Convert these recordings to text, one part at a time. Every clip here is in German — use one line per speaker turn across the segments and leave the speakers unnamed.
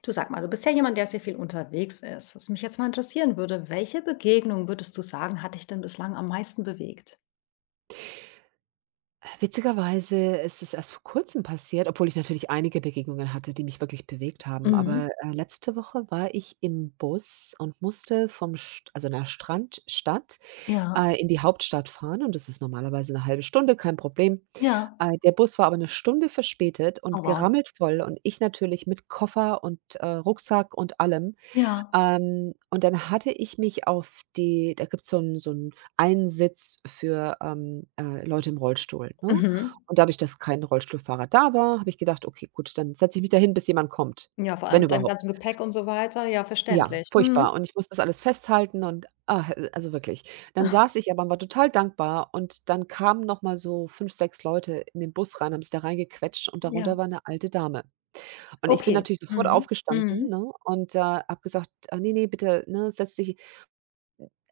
Du sag mal, du bist ja jemand, der sehr viel unterwegs ist. Was mich jetzt mal interessieren würde, welche Begegnung würdest du sagen, hat dich denn bislang am meisten bewegt?
Witzigerweise ist es erst vor Kurzem passiert, obwohl ich natürlich einige Begegnungen hatte, die mich wirklich bewegt haben.
Mhm.
Aber, letzte Woche war ich im Bus und musste vom St also einer Strandstadt,
Ja,
in die Hauptstadt fahren, und das ist normalerweise eine halbe Stunde, kein Problem.
ja.
Der Bus war aber eine Stunde verspätet
Oh
und
wow.
gerammelt voll, und ich natürlich mit Koffer und, Rucksack und allem.
Ja.
Und dann hatte ich mich auf die da gibt's so einen so 'n einen Sitz für, Leute im Rollstuhl, ne?
Mhm.
Und dadurch, dass kein Rollstuhlfahrer da war, habe ich gedacht: „Okay, gut, dann setze ich mich da hin, bis jemand kommt,
Ja, vor allem
wenn
mit deinem
überhaupt."
ganzen Gepäck und so weiter. Ja,
Ja,
verständlich.
furchtbar. Und
Mhm.
ich musste das alles festhalten und, also wirklich. Dann saß ich aber und war total dankbar, und dann kamen noch mal so 5 6 Leute in den Bus rein, haben sich da reingequetscht, und
Ja.
darunter war eine alte Dame. Und ich bin
Okay.
natürlich sofort
Mhm.
aufgestanden,
Mhm.
ne, und, habe gesagt: „Ah, nee, ne, bitte, ne, setz dich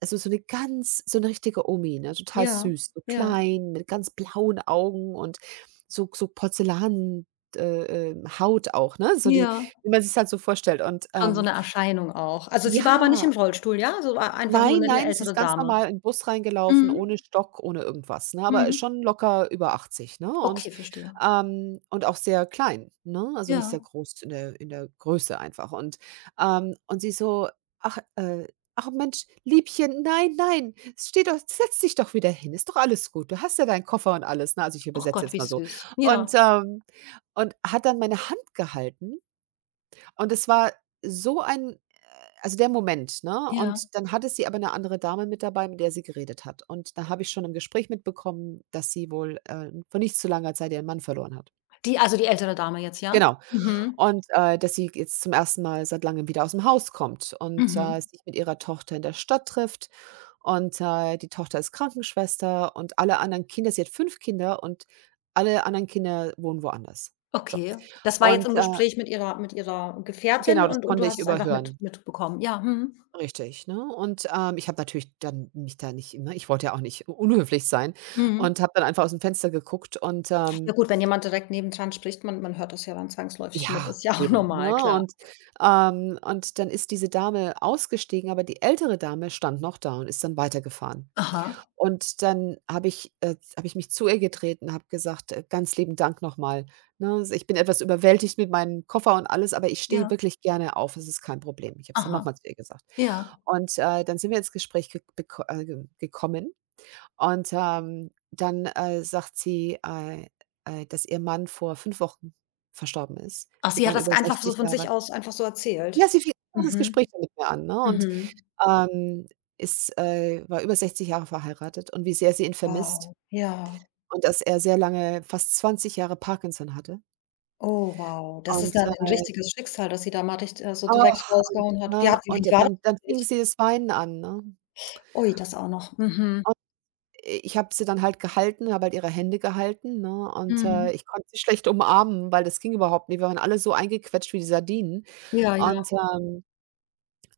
so eine ganz so eine richtige Omi, ne, total
Ja,
süß, so
ja.
klein, mit ganz blauen Augen und so Porzellan Haut auch, ne? So die
Ja.
Wie man sich halt so vorstellt, und,
Schon so eine Erscheinung auch. Also, sie war aber nicht
ja.
im Rollstuhl, ja? So war einfach nur
Nein,
eine
nein, sie ist
ältere
ganz
Dame.
normal in 'n Bus reingelaufen,
Mhm.
ohne Stock, ohne irgendwas, ne? Aber
Mhm.
schon locker über 80, ne? Und,
Okay, verstehe.
auch sehr klein, ne? Also, nicht sehr
Ja.
groß in der Größe einfach. Und, sie so: „Ach, ach Mensch, Liebchen, nein, nein, steh doch setz dich doch wieder hin, ist doch alles gut. Du hast ja deinen Koffer und alles", ne? Also, ich
Ach
übersetze
Gott, wie
jetzt mal so.
süß.
Und,
Ja,
hat dann meine Hand gehalten, und es war so ein also der Moment, ne?
ja.
Und dann hatte sie aber eine andere Dame mit dabei, mit der sie geredet hat. Und da habe ich schon im Gespräch mitbekommen, dass sie wohl, vor nicht zu langer Zeit ihren Mann verloren hat.
Die, also die ältere Dame jetzt, ja?
Genau.
Mhm.
Und, dass sie jetzt zum ersten Mal seit Langem wieder aus dem Haus kommt und,
Mhm.
sich mit ihrer Tochter in der Stadt trifft. Und, die Tochter ist Krankenschwester, und alle anderen Kinder sie hat fünf Kinder, und alle anderen Kinder wohnen woanders. So.
Okay. Das war jetzt
Und,
im Gespräch mit ihrer Gefährtin
genau, das
und du
konnte
hast
ich
es einfach mit
überhören.
mitbekommen. Ja, mhm.
Richtig, ne? Und, ich habe natürlich dann mich da nicht ne, ich wollte ja auch nicht u unhöflich sein
Mhm.
und habe dann einfach aus dem Fenster geguckt, und,
Ja gut, wenn jemand direkt nebendran spricht, man hört das ja dann zwangsläufig mit.
ja,
Ist ja auch
eben, ne?
normal, klar.
Und, dann ist diese Dame ausgestiegen, aber die ältere Dame stand noch da und ist dann weitergefahren.
Aha,
Und dann habe ich mich zu ihr getreten, habe gesagt: Ganz lieben Dank nochmal. Ne? S Ich bin etwas überwältigt mit meinem Koffer und alles, aber ich stehe
ja,
wirklich gerne auf. Es ist kein Problem." Ich habe es dann nochmal
aha,
zu ihr gesagt.
ja.
Und, dann sind wir ins Gespräch ge beko ge gekommen, und, dann, sagt sie, dass ihr Mann vor 5 Wochen verstorben ist.
Ach,
Die
sie hat
waren
das
über
einfach so
sechzig
von sich
Jahre
aus einfach so
Ja,
erzählt?
sie fing das
Mhm,
Gespräch dann mit mir an, ne? Und
mhm.
ähm, ist war über 60 Jahre verheiratet, und wie sehr sie ihn vermisst,
Wow, ja.
und dass er sehr lange, fast 20 Jahre Parkinson hatte.
Oh, wow. Das ist
Und,
dann 'n richtiges Schicksal, dass sie da mal richt so direkt
ach, und
rausgehauen hat. Ja, wie
ne,
hat
und
wie war das
dann
für
fing
dich?
sie das Weinen an, ne?
Ui, das auch noch. Mhm.
Ich habe sie dann halt gehalten, habe halt ihre Hände gehalten, ne, und,
Mhm.
ich konnte sie schlecht umarmen, weil das ging überhaupt nicht. Wir waren alle so eingequetscht wie die Sardinen,
Ja, ja.
und, ähm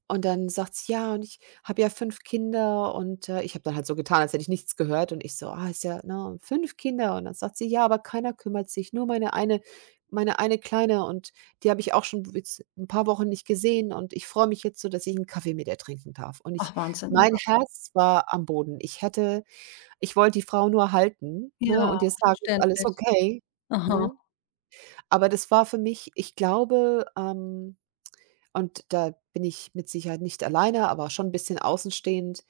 Und dann sagt sie: „Ja, und ich habe ja 5 Kinder", und, ich habe dann halt so getan, als hätte ich nichts gehört, und ich so: „Ah, ist ja, ne, fünf Kinder", und dann sagt sie: „Ja, aber keiner kümmert sich, nur meine eine Kleine, und die habe ich auch schon jetzt ein paar Wochen nicht gesehen, und ich freue mich jetzt so, dass ich einen Kaffee mit ihr trinken darf." Und ich
Ach, Wahnsinn.
Mein
Ja,
Herz war am Boden. Ich wollte die Frau nur halten, ne,
ja,
und ihr sagen: „Ist alles
verständlich.
okay",
Aha.
ne? Aber das war für mich, ich glaube, und da bin ich mit Sicherheit nicht alleine, aber schon ein bisschen außenstehend,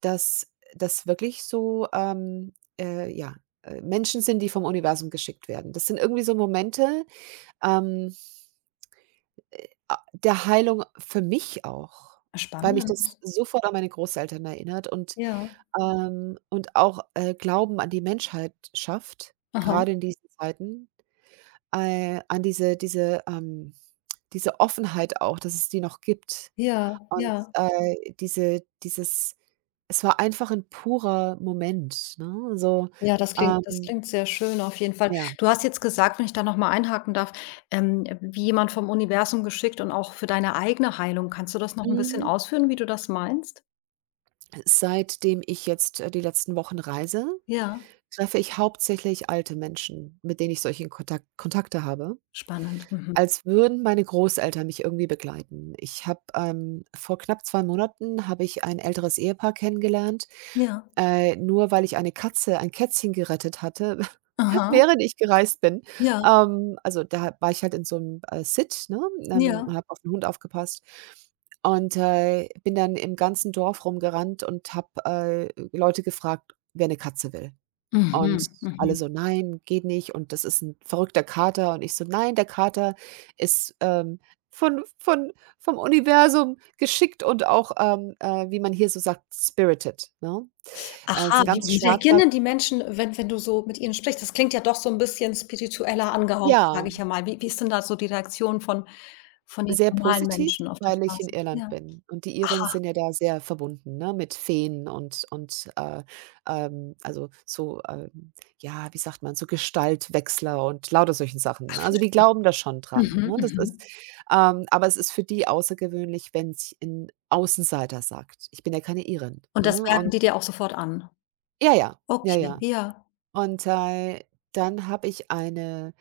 dass das wirklich so, ja, Menschen sind, die vom Universum geschickt werden. Das sind irgendwie so Momente, ähm, a der Heilung für mich auch, weil mich
Spannend.
das sofort an meine Großeltern erinnert, und,
Ja.
und auch, Glauben an die Menschheit schafft,
Aha.
gerade in diesen Zeiten, an diese Offenheit auch, dass es die noch gibt.
Ja,
Und,
ja.
dieses, es war einfach ein purer Moment, ne? Also,
Ja, das
ähm,
klingt sehr schön auf jeden Fall.
ja.
Du hast jetzt gesagt, wenn ich da noch mal einhaken darf, wie jemand vom Universum geschickt und auch für deine eigene Heilung. Kannst du das noch 'n bisschen
Mhm.
ausführen, wie du das meinst?
Seitdem ich jetzt, die letzten Wochen reise,
Ja,
treffe ich hauptsächlich alte Menschen, mit denen ich solche Kontakte habe,
spannend. Mhm.
als würden meine Großeltern mich irgendwie begleiten. Ich habe, vor knapp 2 Monaten habe ich ein älteres Ehepaar kennengelernt,
Ja.
nur weil ich ein Kätzchen gerettet hatte.
Aha.
Während ich gereist bin.
Ja,
Also, da war ich halt in so 'nem, Sit, ne, und
ja.
habe auf 'n Hund aufgepasst, und, bin dann im ganzen Dorf rumgerannt und habe, Leute gefragt, wer 'ne Katze will. Und
Mhm,
alle
mhm.
so: „Nein, geht nicht, und das ist 'n verrückter Kater." Und ich so: „Nein, der Kater ist, von vom Universum geschickt und auch, wie man hier so sagt, spirited", ne? Ist
Aha,
'n
wie
ganz
wie reagieren
schwarzer.
denn die Menschen, wenn wenn du so mit ihnen sprichst? Das klingt ja doch so ein bisschen spiritueller angehaucht,
Ja.
sage ich ja mal. Wie wie ist denn da so die Reaktion von jetzt
Sehr
normalen
positiv,
Menschen auf der
weil ich in
Straße?
Irland
Ja.
bin, und die Iren
Aha,
sind ja da sehr verbunden, ne, mit Feen und also, so, ja, wie sagt man, so Gestaltwechsler und lauter solchen Sachen, ne? Also, die
verstehe.
glauben da schon dran,
Mhm,
ne? Das ist
mhm.
Aber es ist für die außergewöhnlich, wenn wenn's ein Außenseiter sagt. Ich bin ja keine Irin,
Und das
ne?
merken
Und
die dir auch sofort an?
ja, ja, ja,
Okay,
ja.
ja.
Und, dann habe ich eine,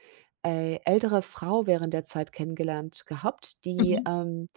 ältere Frau während der Zeit kennengelernt gehabt, die,
Mhm.
ähm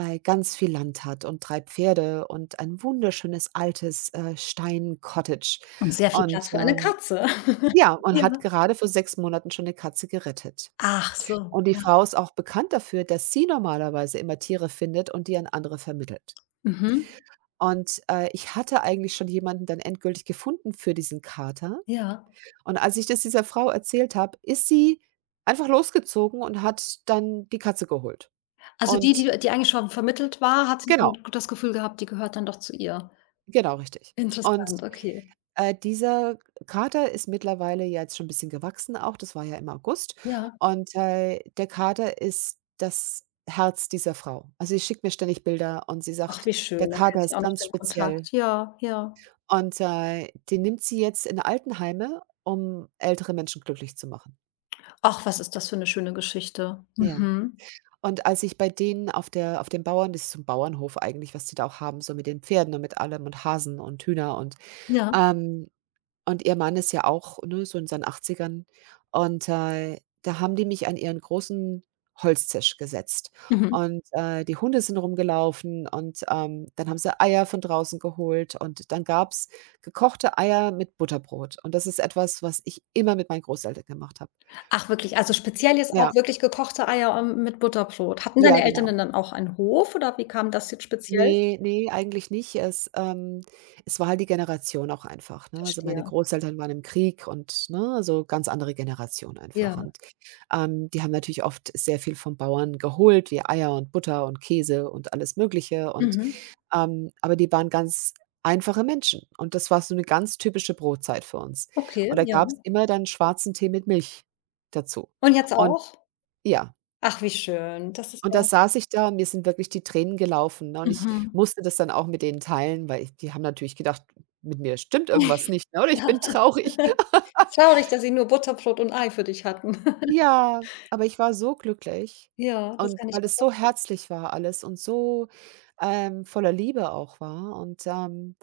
äh, ganz viel Land hat und 3 Pferde und ein wunderschönes altes, Stein-Cottage.
Und sehr viel
Und,
Platz für eine Katze.
ja, und
Ja.
hat gerade vor 6 Monaten schon eine Katze gerettet.
Ach so,
Und die
ja.
Frau ist auch bekannt dafür, dass sie normalerweise immer Tiere findet und die an andere vermittelt.
Mhm.
Und, ich hatte eigentlich schon jemanden dann endgültig gefunden für diesen Kater.
Ja.
Und als ich das dieser Frau erzählt habe, ist sie einfach losgezogen und hat dann die Katze geholt.
Also die,
Und
die eigentlich schon vermittelt war, hat sie dann
genau,
das Gefühl gehabt, die gehört dann doch zu ihr.
genau, richtig. Und
Interessant, okay.
Dieser Kater ist mittlerweile ja jetzt schon ein bisschen gewachsen auch, das war ja im August.
Ja.
Und, der Kater ist das Herz dieser Frau. Also, sie schickt mir ständig Bilder, und sie
Ach,
sagt:
wie
„Der
schön, dann hält
Kater
sich
ist
auch noch
ganz
den
speziell."
Kontakt. Ja, ja.
Und, den nimmt sie jetzt in Altenheime, um ältere Menschen glücklich zu machen.
Ach, was ist das für 'ne schöne Geschichte.
Ja.
Mhm.
Und als ich bei denen auf dem Bauern, das ist so 'n Bauernhof eigentlich, was die da auch haben, so mit den Pferden und mit allem und Hasen und Hühner und,
Ja.
ähm und ihr Mann ist ja auch, ne, so in seinen Achtzigern, und, da haben die mich an ihren großen Holztisch gesetzt.
Mhm.
Und, die Hunde sind rumgelaufen, und, dann haben sie Eier von draußen geholt, und dann gab's gekochte Eier mit Butterbrot. Und das ist etwas, was ich immer mit meinen Großeltern gemacht habe.
Ach wirklich, also speziell jetzt
Ja,
auch wirklich gekochte Eier, mit Butterbrot. Hatten deine
ja,
Eltern
genau.
denn dann auch einen Hof oder wie kam das jetzt speziell?
Ne, ne, eigentlich nicht. Es war halt die Generation auch einfach, ne? Also, meine
Verstehe.
Großeltern waren im Krieg, und, ne, so ganz andere Generation
Ja.
einfach. Und, die haben natürlich oft sehr viel vom Bauern geholt, wie Eier und Butter und Käse und alles Mögliche, und,
Mhm.
aber die waren ganz einfache Menschen, und das war so 'ne ganz typische Brotzeit für uns.
Okay,
Und da
ja.
gab's immer dann schwarzen Tee mit Milch dazu.
Und jetzt
Und
auch?
ja,
Ach, wie schön. Das ist
und
ja
da saß ich da, und mir sind wirklich die Tränen gelaufen, ne? Und ich
mhm.
musste das dann auch mit denen teilen, weil ich die haben natürlich gedacht, mit mir stimmt irgendwas nicht, ne, oder ich bin
Ja,
traurig.
traurig, dass sie nur Butterbrot und Ei für dich hatten.
Ja, aber ich war so glücklich,
Ja, das
und
kann ich
weil
mir
es so
vorstellen.
herzlich war alles und so, voller Liebe auch war,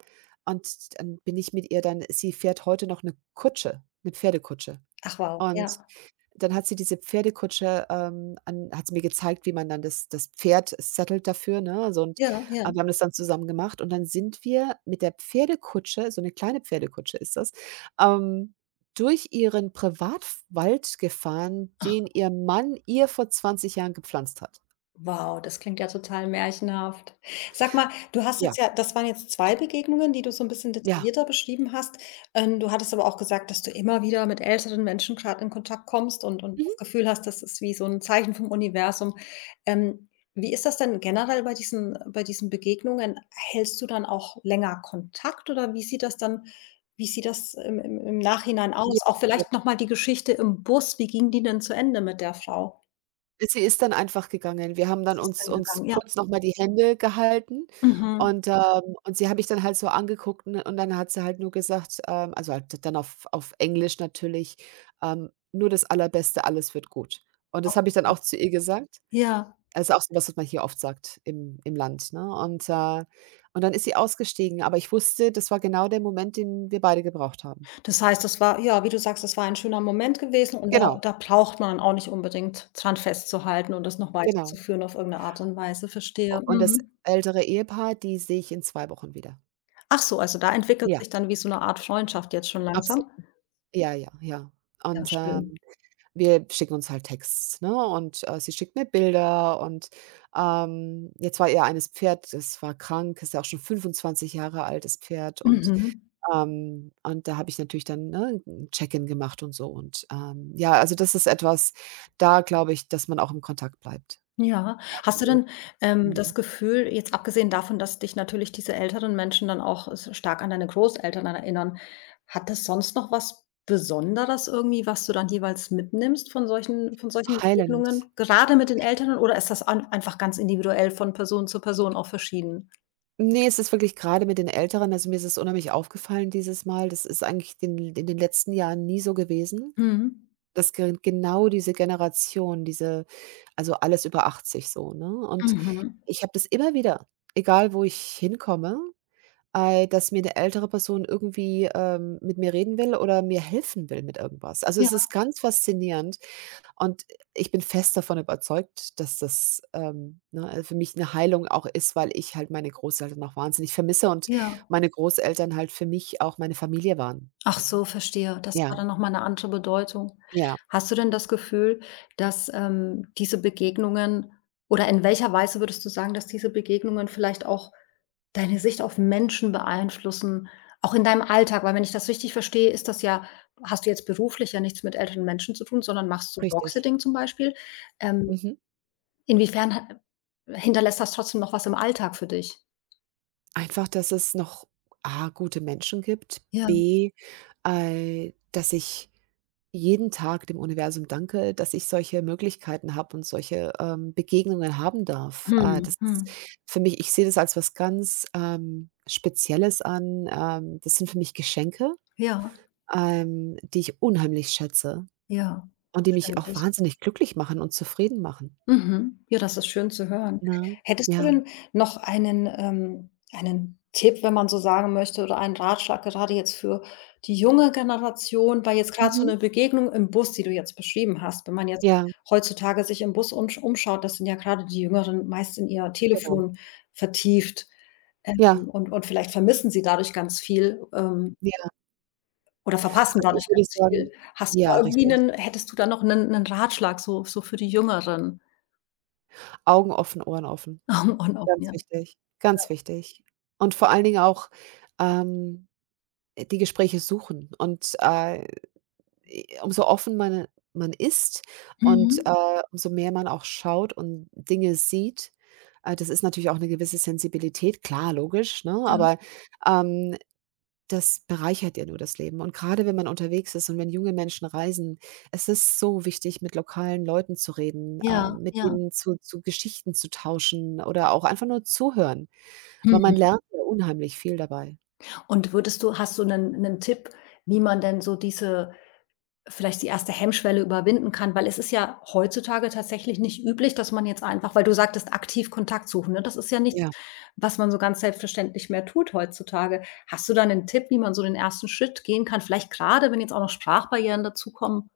und dann bin ich mit ihr dann sie fährt heute noch 'ne Kutsche, 'ne Pferdekutsche,
Ach wow,
und
ja.
dann hat sie diese Pferdekutsche, an hat sie mir gezeigt, wie man dann das Pferd sattelt dafür, ne? Also, und
Ja, ja.
wir haben das dann zusammen gemacht, und dann sind wir mit der Pferdekutsche so eine kleine Pferdekutsche ist das, ähm, durch ihren Privatwald gefahren, den ihr Mann ihr vor 20 Jahren gepflanzt hat.
Wow, das klingt ja total märchenhaft. Sag mal, du hast jetzt
Ja,
ja das waren jetzt 2 Begegnungen, die du so ein bisschen
ja.
detaillierter beschrieben hast. Du hattest aber auch gesagt, dass du immer wieder mit älteren Menschen gerade in Kontakt kommst und
Mhm.
das Gefühl hast, das ist wie so ein Zeichen vom Universum. Wie ist das denn generell bei diesen Begegnungen? Hältst du dann auch länger Kontakt oder wie sieht das dann wie sieht das im Nachhinein
Ja.
aus? Auch vielleicht noch mal die Geschichte im Bus, wie ging die denn zu Ende mit der Frau?
Sie ist dann einfach gegangen. Wir haben dann
Wie ist es
uns
denn gegangen?
uns
Ja.
kurz noch mal die Hände gehalten
Mhm.
und sie hat mich dann halt so angeguckt, ne, und dann hat sie halt nur gesagt, also halt d dann auf Englisch natürlich, „Nur das Allerbeste, alles wird gut.“ Und das habe ich dann
Okay.
auch zu ihr gesagt.
Ja,
Also, auch so was, was man hier oft sagt im im Land, ne? Und dann ist sie ausgestiegen, aber ich wusste, das war genau der Moment, den wir beide gebraucht haben.
das heißt, das war ja, wie du sagst, das war ein schöner Moment gewesen und da
Genau,
da braucht man auch nicht unbedingt dran festzuhalten und das noch
genau.
weiterzuführen auf irgendeine Art und Weise,
U
verstehe.
und das
Mhm.
ältere Ehepaar, die sehe ich in 2 Wochen wieder.
Ach so, also da entwickelt
Ja,
sich dann wie so eine Art Freundschaft jetzt schon
absolut.
langsam?
Ja, ja, ja.
Ja,
Und,
schön.
ähm, Wir schicken uns halt Texts, ne, und, sie schickt mir Bilder und, jetzt war ihr eines Pferd, das war krank, ist ja auch schon 25 Jahre alt, das Pferd und,
Mhm.
ähm und da habe ich natürlich dann, ne, 'n Check-in gemacht und so und ja, also das ist etwas, da glaube ich, dass man auch im Kontakt bleibt.
Ja. Hast du
Also,
denn, das
mhm,
Gefühl, jetzt abgesehen davon, dass dich natürlich diese älteren Menschen dann auch s stark an deine Großeltern erinnern, hat das sonst noch was Besonderes irgendwie, was du dann jeweils mitnimmst von solchen
heilend.
Begegnungen, gerade mit den Eltern oder ist das an einfach ganz individuell von Person zu Person auch verschieden?
Ne, es ist wirklich gerade mit den Älteren, also mir ist es unheimlich aufgefallen dieses Mal. Das ist eigentlich den in den letzten Jahren nie so gewesen.
Mhm.
Das genau diese Generation, diese, also alles über 80 so, ne? Und
Mhm.
ich habe das immer wieder, egal wo ich hinkomme, dass mir eine ältere Person irgendwie, mit mir reden will oder mir helfen will mit irgendwas. Also,
Ja,
es ist ganz faszinierend und ich bin fest davon überzeugt, dass das, für mich eine Heilung auch ist, weil ich halt meine Großeltern auch wahnsinnig vermisse und
ja.
meine Großeltern halt für mich auch meine Familie waren,
Ach
ne?
so, verstehe. Das war
Ja,
dann noch mal 'ne andere Bedeutung.
ja,
Hast du denn das Gefühl, dass, diese Begegnungen oder in welcher Weise würdest du sagen, dass diese Begegnungen vielleicht auch deine Sicht auf Menschen beeinflussen, auch in deinem Alltag? Weil wenn ich das richtig verstehe, ist das ja hast du jetzt beruflich ja nichts mit älteren Menschen zu tun, sondern machst so
richtig.
Dogsitting zum Beispiel. Ähm,
Mhm.
inwiefern ha hinterlässt das trotzdem noch was im Alltag für dich?
Einfach, dass es noch A, gute Menschen gibt,
Ja.
B, dass ich jeden Tag dem Universum danke, dass ich solche Möglichkeiten habe und solche, Begegnungen haben darf.
Mhm,
Das ist
mhm.
für mich, ich sehe das als was ganz, Spezielles an. Das sind für mich Geschenke,
Ja,
die ich unheimlich schätze
ja.
und die mich auch
Verständlich.
wahnsinnig glücklich machen und zufrieden machen,
Mhm. Ja, das ist schön zu hören.
ne?
Hättest du
Ja.
denn noch einen, einen Tipp, wenn man so sagen möchte, oder einen Ratschlag gerade jetzt für die junge Generation, weil jetzt gerade so
Mhm.
eine Begegnung im Bus, die du jetzt beschrieben hast wenn man jetzt
Ja,
heutzutage sich im Bus umsch umschaut, das sind ja gerade die Jüngeren meist in ihr
genau.
Telefon vertieft, ähm,
Ja,
und vielleicht vermissen sie dadurch ganz viel,
ja.
oder verpassen
Also,
dadurch
ich würde
ganz viel.
sagen,
Hast du da
ja,
irgendwie
richtig.
'nen hättest du da noch einen 'nen Ratschlag so so für die Jüngeren?
Augen offen, Ohren offen.
Und,
Ganz wichtig, ganz wichtig. Und vor allen Dingen auch, ähm, die Gespräche suchen und umso offen man ist und,
mhm.
äh, umso mehr man auch schaut und Dinge sieht, das ist natürlich auch eine gewisse Sensibilität, klar, logisch, ne?
Ja,
Aber, ähm, das bereichert ja nur das Leben. Und gerade wenn man unterwegs ist und wenn junge Menschen reisen, es ist so wichtig, mit lokalen Leuten zu reden,
ja,
mit
ja.
ihnen zu Geschichten zu tauschen oder auch einfach nur zuhören, weil
Mhm.
man lernt ja unheimlich viel dabei.
Und würdest du hast du einen 'nen Tipp, wie man denn so diese vielleicht die erste Hemmschwelle überwinden kann? Weil es ist ja heutzutage tatsächlich nicht üblich, dass man jetzt einfach weil du sagtest, aktiv Kontakt suchen, ne? Das ist ja nichts,
Ja.
was man so ganz selbstverständlich mehr tut heutzutage. Hast du da einen Tipp, wie man so den ersten Schritt gehen kann? Vielleicht gerade, wenn jetzt auch noch Sprachbarrieren dazukommen?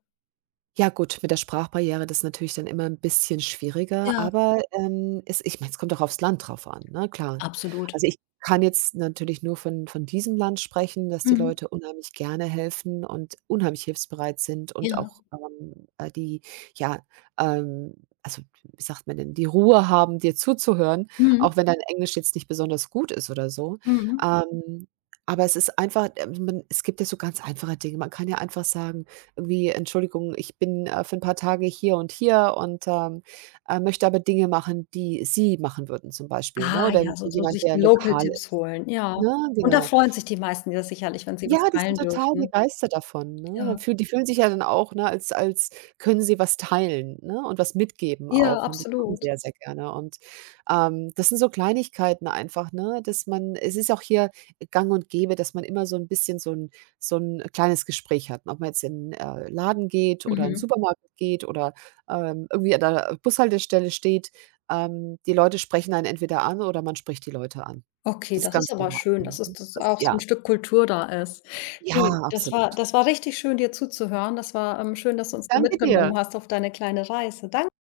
Ja gut, mit der Sprachbarriere, das ist natürlich dann immer 'n bisschen schwieriger,
Ja.
aber, es ich meine, es kommt auch aufs Land drauf an, ne, klar.
Absolut.
Also, ich kann jetzt natürlich nur von diesem Land sprechen, dass die
Mhm.
Leute unheimlich gerne helfen und unheimlich hilfsbereit sind und
Ja.
auch, die ja, ähm, also, wie sagt man denn, die Ruhe haben, dir zuzuhören,
Mhm.
auch wenn dein Englisch jetzt nicht besonders gut ist oder so.
Mhm.
Ähm, aber es ist einfach man, es gibt ja so ganz einfache Dinge. Man kann ja einfach sagen: irgendwie: „Entschuldigung, ich bin, für ein paar Tage hier und hier und, möchte aber Dinge machen, die Sie machen würden“, zum Beispiel, ne?
Ah
Oder
ja, so so
jemand,
sich
der
die Local
lokal ist,
Tipps holen, ja.
ne?
Und da
Genau.
freuen sich die meisten ja sicherlich, wenn sie was
Ja, die sind
teilen
total
dürfen.
begeistert davon, ne? Dann
Ja,
fühlen sich ja dann auch, ne, als als können sie was teilen, ne, und was mitgeben
ja,
auch und das machen
absolut.
sie ja sehr gerne und das sind so Kleinigkeiten einfach, ne, dass man, es ist auch hier gang und gäbe, dass man immer so 'n bisschen so 'n kleines Gespräch hat, ne? Ob man jetzt in, Laden geht oder in 'n
Mhm.
Supermarkt geht oder, irgendwie an der Bushaltestelle steht. Die Leute sprechen einen entweder an oder man spricht die Leute an.
Okay,
Das ist
das ist
ganz
aber
normal.
schön,
Mhm.
dass es dass
Das ist
auch so 'n
ja.
Stück Kultur da ist.
Ja,
Du,
absolut.
das war richtig schön, dir zuzuhören. Das war, schön, dass du uns da
Danke dir.
mitgenommen hast auf deine kleine Reise. Danke.